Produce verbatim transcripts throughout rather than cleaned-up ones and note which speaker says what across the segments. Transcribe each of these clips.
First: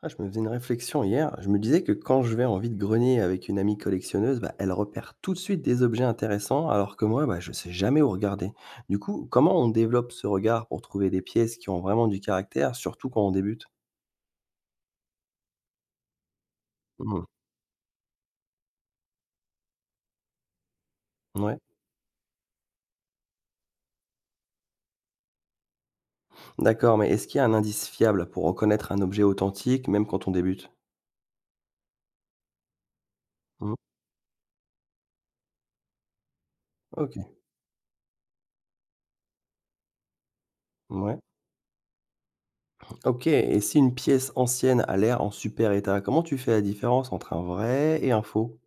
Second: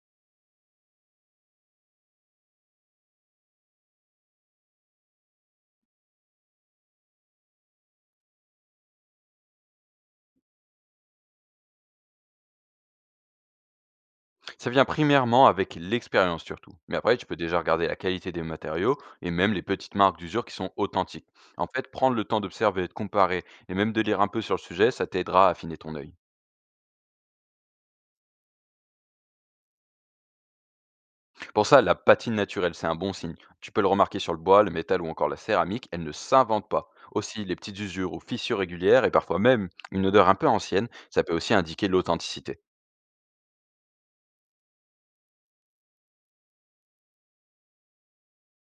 Speaker 1: Ah, je me faisais une réflexion hier. Je me disais que quand je vais en vide-grenier avec une amie collectionneuse, bah, elle repère tout de suite des objets intéressants, alors que moi, bah, je sais jamais où regarder. Du coup, comment on développe ce regard pour trouver des pièces qui ont vraiment du caractère, surtout quand on débute.
Speaker 2: Ça vient primairement avec l'expérience surtout. Mais après, tu
Speaker 1: Mhm.
Speaker 2: peux déjà regarder la qualité des matériaux et même les petites marques d'usure qui sont authentiques.
Speaker 1: Ouais.
Speaker 2: En fait, prendre le temps d'observer, de comparer et même de lire un peu sur le sujet, ça t'aidera à affiner ton œil.
Speaker 1: D'accord, mais est-ce qu'il y a un indice fiable pour reconnaître un objet authentique, même quand on débute?
Speaker 2: Pour ça, la patine naturelle, c'est un bon signe. Tu
Speaker 1: Mhm.
Speaker 2: peux le remarquer sur le bois, le métal ou encore la céramique, elle ne s'invente pas.
Speaker 1: Ok.
Speaker 2: Aussi, les petites usures ou fissures régulières et parfois même une odeur un peu ancienne,
Speaker 1: Ouais.
Speaker 2: ça peut aussi indiquer l'authenticité.
Speaker 1: Ok, et si une pièce ancienne a l'air en super état, comment tu fais la différence entre un vrai et un faux?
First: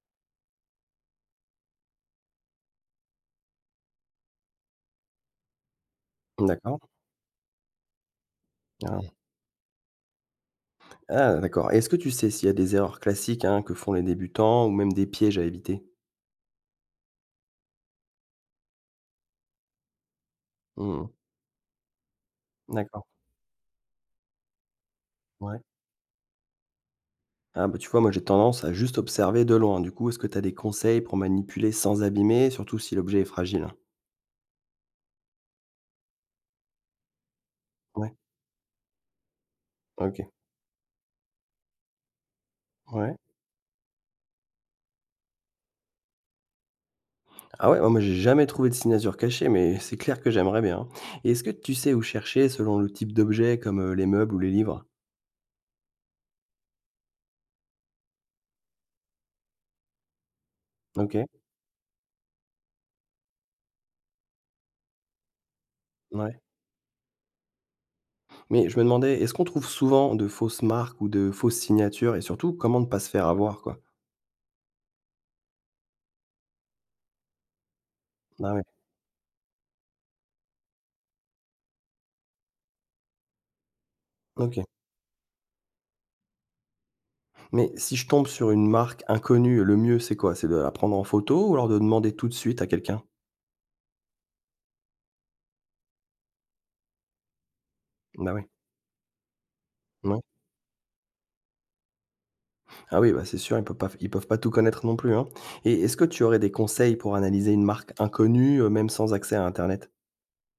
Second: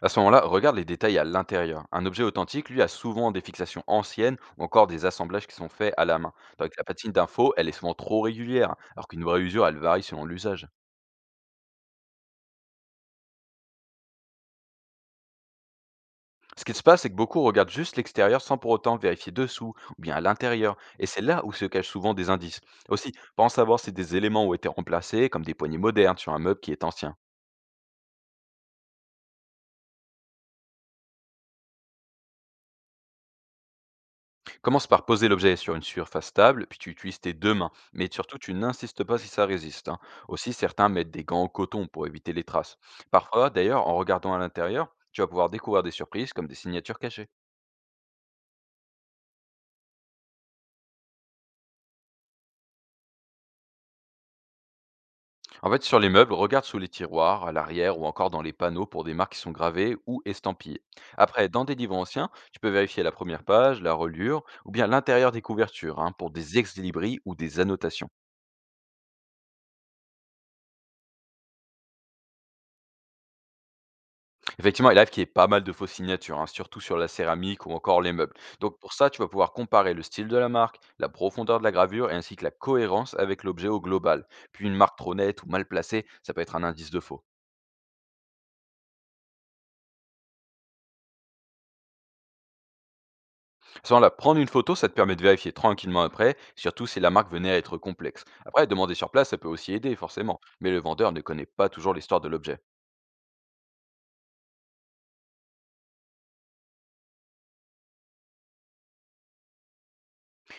Speaker 2: À ce moment-là, regarde les détails à l'intérieur. Un objet authentique, lui, a souvent des fixations anciennes ou encore des assemblages qui sont faits à la main. Tandis que
Speaker 1: D'accord.
Speaker 2: la patine d'info, elle est souvent trop régulière, alors
Speaker 1: Ouais.
Speaker 2: qu'une vraie usure, elle varie selon l'usage.
Speaker 1: Ah d'accord, et est-ce que tu sais s'il y a des erreurs classiques, hein, que font les débutants ou même des pièges à éviter?
Speaker 2: Ce qui se passe, c'est que beaucoup regardent juste l'extérieur sans pour autant vérifier dessous ou bien à l'intérieur. Et
Speaker 1: Mmh.
Speaker 2: c'est là où se cachent souvent des indices.
Speaker 1: D'accord,
Speaker 2: Aussi, pense savoir si des éléments ont été remplacés, comme des
Speaker 1: ouais.
Speaker 2: poignées modernes sur un meuble qui est ancien.
Speaker 1: Ah bah, tu vois, moi j'ai tendance à juste observer de loin. Du coup, est-ce que tu as des conseils pour manipuler sans abîmer, surtout si l'objet est fragile?
Speaker 2: Commence par poser l'objet sur une surface stable, puis tu utilises tes deux mains. Mais
Speaker 1: Ouais,
Speaker 2: surtout, tu n'insistes pas si ça résiste, hein.
Speaker 1: OK.
Speaker 2: Aussi, certains mettent des gants en coton pour éviter les traces.
Speaker 1: Ouais.
Speaker 2: Parfois, d'ailleurs, en regardant à l'intérieur, tu vas pouvoir découvrir des surprises comme des signatures cachées.
Speaker 1: Ah ouais, oh moi j'ai jamais trouvé de signature cachée, mais c'est clair que j'aimerais bien. Et est-ce que tu sais où chercher selon le type d'objet comme, heu, les meubles ou les livres?
Speaker 2: En fait, sur les meubles, regarde sous les tiroirs, à l'arrière ou encore dans les panneaux pour des marques qui sont gravées ou estampillées.
Speaker 1: OK,
Speaker 2: Après, dans des livres anciens, tu peux vérifier la première page, la reliure ou bien l'intérieur des couvertures, hein, pour
Speaker 1: ouais.
Speaker 2: des ex-libris ou des annotations.
Speaker 1: Mais je me demandais, est-ce qu'on trouve souvent de fausses marques ou de fausses signatures, et surtout comment ne pas se faire avoir, quoi?
Speaker 2: Effectivement, il arrive qu'il y ait pas mal de fausses signatures, hein, surtout sur la céramique ou encore les meubles.
Speaker 1: Ah ouais,
Speaker 2: Donc pour ça, tu vas pouvoir comparer le style de la marque, la profondeur de la gravure et ainsi que la cohérence avec l'objet au global.
Speaker 1: OK.
Speaker 2: Puis une marque trop nette ou mal placée, ça peut être un indice de faux.
Speaker 1: Mais si je tombe sur une marque inconnue, le mieux, c'est quoi? C'est de la prendre en photo ou alors de demander tout de suite à quelqu'un?
Speaker 2: Sans la prendre une photo, ça te permet de vérifier tranquillement après, surtout si la marque venait à être complexe.
Speaker 1: Bah, oui.
Speaker 2: Après, demander sur place, ça peut aussi aider
Speaker 1: Ouais.
Speaker 2: forcément, mais le vendeur ne connaît pas toujours l'histoire de l'objet.
Speaker 1: Ah oui, bah, c'est sûr, ils peuvent pas ils peuvent pas tout connaître non plus, hein. Et est-ce que tu aurais des conseils pour analyser une marque inconnue, heu, même sans accès à internet?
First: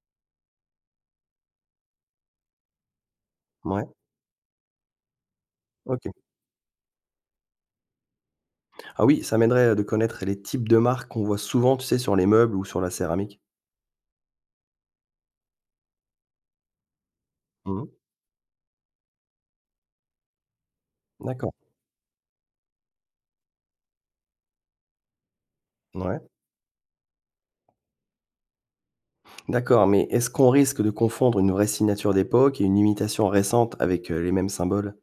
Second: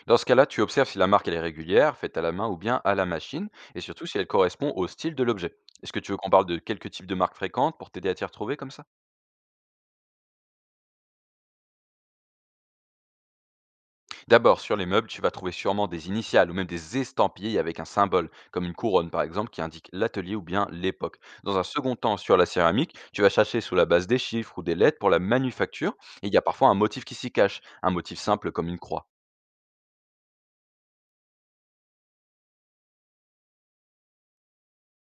Speaker 2: Dans ce cas-là, tu observes si la marque elle est régulière, faite à la main ou bien à la machine, et
Speaker 1: Ouais.
Speaker 2: surtout si elle correspond au style de l'objet. Est-ce que
Speaker 1: OK.
Speaker 2: tu veux qu'on parle de quelques types de marques fréquentes pour t'aider à t'y retrouver comme ça?
Speaker 1: Ah oui, ça m'aiderait de connaître les types de marques qu'on voit souvent, tu sais, sur les meubles ou sur la céramique.
Speaker 2: D'abord, sur les meubles, tu vas trouver sûrement des initiales ou même des estampillés avec un
Speaker 1: Mmh.
Speaker 2: symbole, comme une couronne par exemple, qui indique l'atelier ou bien l'époque.
Speaker 1: D'accord.
Speaker 2: Dans un second temps, sur la céramique, tu vas chercher sous la base des chiffres ou des lettres pour la manufacture,
Speaker 1: Ouais.
Speaker 2: et il y a parfois un motif qui s'y cache, un motif simple comme une croix.
Speaker 1: D'accord, mais est-ce qu'on risque de confondre une vraie signature d'époque et une imitation récente avec, heu, les mêmes symboles?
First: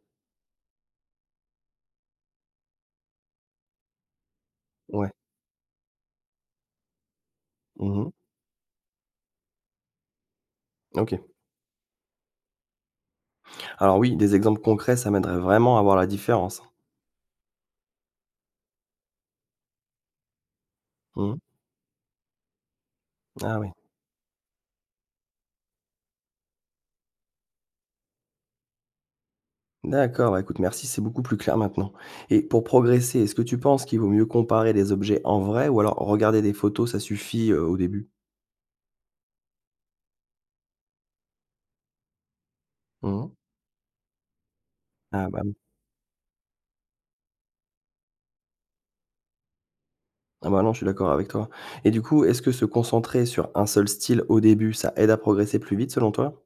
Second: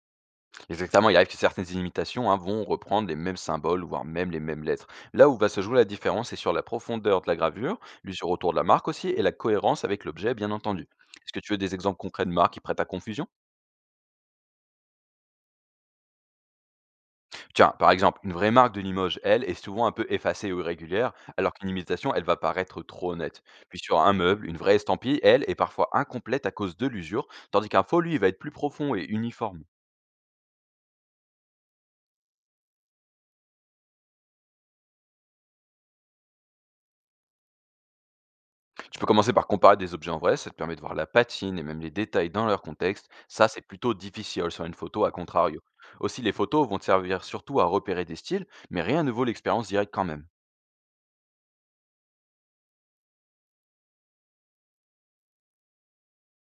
Speaker 2: Exactement, il arrive que certaines imitations, hein, vont reprendre les mêmes symboles, voire même les mêmes lettres.
Speaker 1: Ouais.
Speaker 2: Là où va se jouer la différence, c'est sur la profondeur de la gravure,
Speaker 1: Mmh.
Speaker 2: l'usure autour de la marque aussi, et la cohérence avec l'objet, bien entendu.
Speaker 1: OK.
Speaker 2: Est-ce que tu veux des exemples concrets de marques qui prêtent à confusion?
Speaker 1: Alors oui, des exemples concrets, ça m'aiderait vraiment à voir la différence.
Speaker 2: Tiens, par exemple, une vraie marque de Limoges, elle, est souvent un peu effacée ou irrégulière,
Speaker 1: Mmh.
Speaker 2: alors qu'une imitation, elle va paraître trop honnête.
Speaker 1: Ah oui.
Speaker 2: Puis sur un meuble, une vraie estampille, elle, est parfois incomplète à cause de l'usure, tandis qu'un faux, lui, il va être plus profond et uniforme.
Speaker 1: D'accord, bah écoute, merci, c'est beaucoup plus clair maintenant. Et pour progresser, est-ce que tu penses qu'il vaut mieux comparer les objets en vrai ou alors regarder des photos, ça suffit euh, au début?
Speaker 2: Tu peux commencer par comparer des objets en vrai, ça te permet de voir la patine et même les détails dans leur contexte.
Speaker 1: Mmh.
Speaker 2: Ça, c'est plutôt difficile sur une photo, à
Speaker 1: Ah bah, oui.
Speaker 2: contrario. Aussi, les photos vont te servir surtout à repérer des styles, mais rien ne vaut l'expérience directe quand même.
Speaker 1: Ah bah non, je suis d'accord avec toi. Et du coup, est-ce que se concentrer sur un seul style au début, ça aide à progresser plus vite selon toi?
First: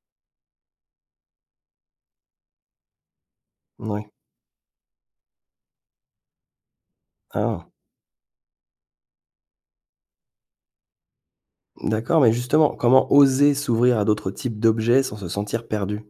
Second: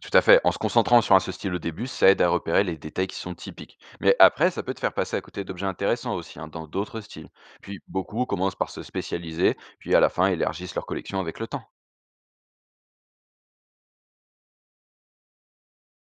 Speaker 2: Tout à fait, en se concentrant sur un seul style au début, ça aide à repérer les détails qui sont typiques.
Speaker 1: Oui.
Speaker 2: Mais après, ça peut te faire passer à côté d'objets intéressants aussi, hein, dans d'autres styles.
Speaker 1: Ah,
Speaker 2: Puis beaucoup commencent par se spécialiser, puis à la fin élargissent leur collection avec le temps.
Speaker 1: d'accord, mais justement, comment oser s'ouvrir à d'autres types d'objets sans se sentir perdu?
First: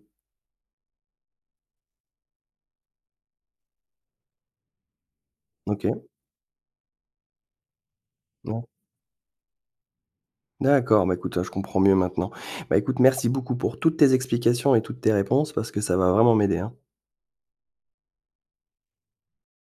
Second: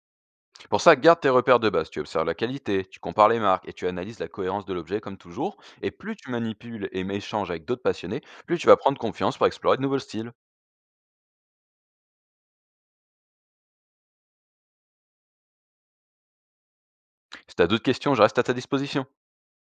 Speaker 2: Pour ça, garde tes repères de base. Tu observes la qualité, tu compares les marques et tu analyses la cohérence de l'objet comme toujours. Et
Speaker 1: Ok.
Speaker 2: plus tu manipules et échanges avec d'autres passionnés, plus
Speaker 1: Ouais.
Speaker 2: tu vas prendre confiance pour explorer de nouveaux styles.
Speaker 1: D'accord, bah, écoute, ouais, je comprends mieux maintenant. Bah, écoute, merci beaucoup pour toutes tes explications et toutes tes réponses parce que ça va vraiment m'aider, hein.
Speaker 2: Si tu as d'autres questions, je reste à ta disposition.